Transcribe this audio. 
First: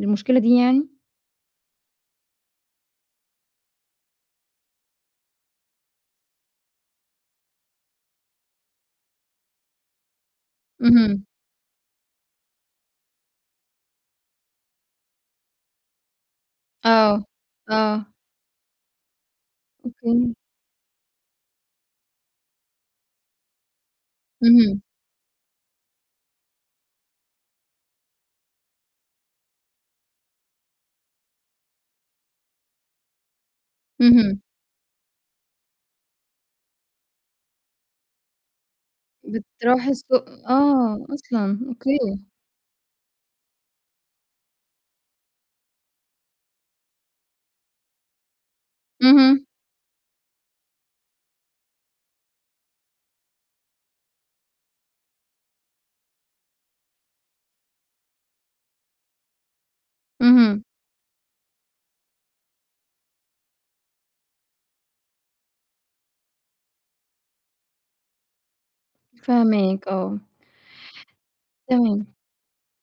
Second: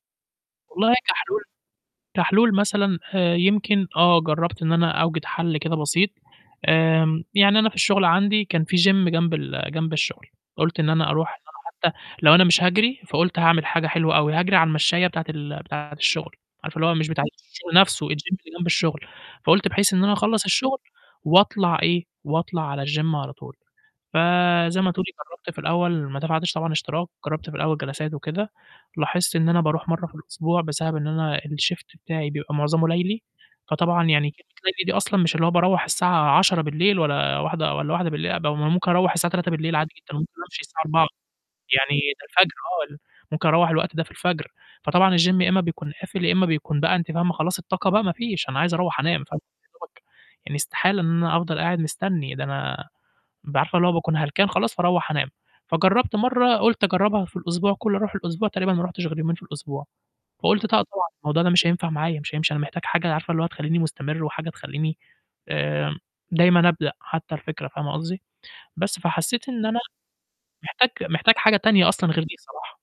المشكلة دي يعني؟ والله كحلول كحلول مثلًا آآ، يمكن آه جرّبت إن أنا أوجِد حَل كده بسيط، آمم، يعني أنا في الشغل عندي كان في gym جنب ال جنب الشغل، قُلت إن أنا اهم. أرُوح إن أنا حتى لو أنا مش هاجري، فقُلت هاعمل حاجة حلوة أوي، هاجري على المشّاية بتاعة ال بتاعة الشغل، عارفة اللي هو مش بتاعة آه، الشغل نَفْسه، الgym آه. اللي جنب الشغل، فقُلت بحيث إن أنا أوكي. أخلّص الشغل وأطلع إيه، وأطلع على الgym على طول، فزي اهم. ما تقولي جرّبت في الأول ما دفعتش طبعًا اشتراك، جرّبت في الأول جلسات وكده، لاحظت إن أنا بارُوح مرّه في الأسبوع بسبب إن أنا الشيفت بتاعي بيبقى معظمُه لَيلي، فطبعا يعني كلمة اهم. لَيلي دي أصلًا مش اللي هو باروّح الساعة 22:00 بالليل والَّا 01:00 والَّا 01:00 بالليل، قب ممكن أروّح الساعة 03:00 بالليل بترُوح عادي الص جدًا، وممكن أمشي الساعة آه، 04:00 أصلًا! يعني أوكي. الفجر آه ال ممكن أروّح الوقت ده في الفجر، فطبعا الgym يا إمّا بيكون قافل يا إمّا بيكون بقى أنتِ فاهمة خلاص الطاقة بقى ما فيش، أنا عايز أروّح أنام [unintelligible] اهم. يدوبك يعني استحالة إن أنا أفضل قاعد مستني، ده أنا بابقى عارفة اللي هو باكون هلكان خلاص فاروّح أنام، فجرّبت مرّه قُلت أجرّبها في الأسبوع كُلّه أرُوح الأسبوع تقريبًا ما رُحتش غير يومين في الأسبوع، اهم. فقُلت ط [unintelligible] طبعًا الموضوع ده مش هينفع معايا مش هيمشي أنا محتاج حاجة عارفة اللي هو تخلّيني مستمر وحاجة تخلّيني آمم، دايمًا أبدأ حتى الفكرة فاهمة قصدي، بس فحسّيت إن أنا فاهماك، آه. محتاج محتاج حاجة تانية أصلًا تمام. غير دي صراحة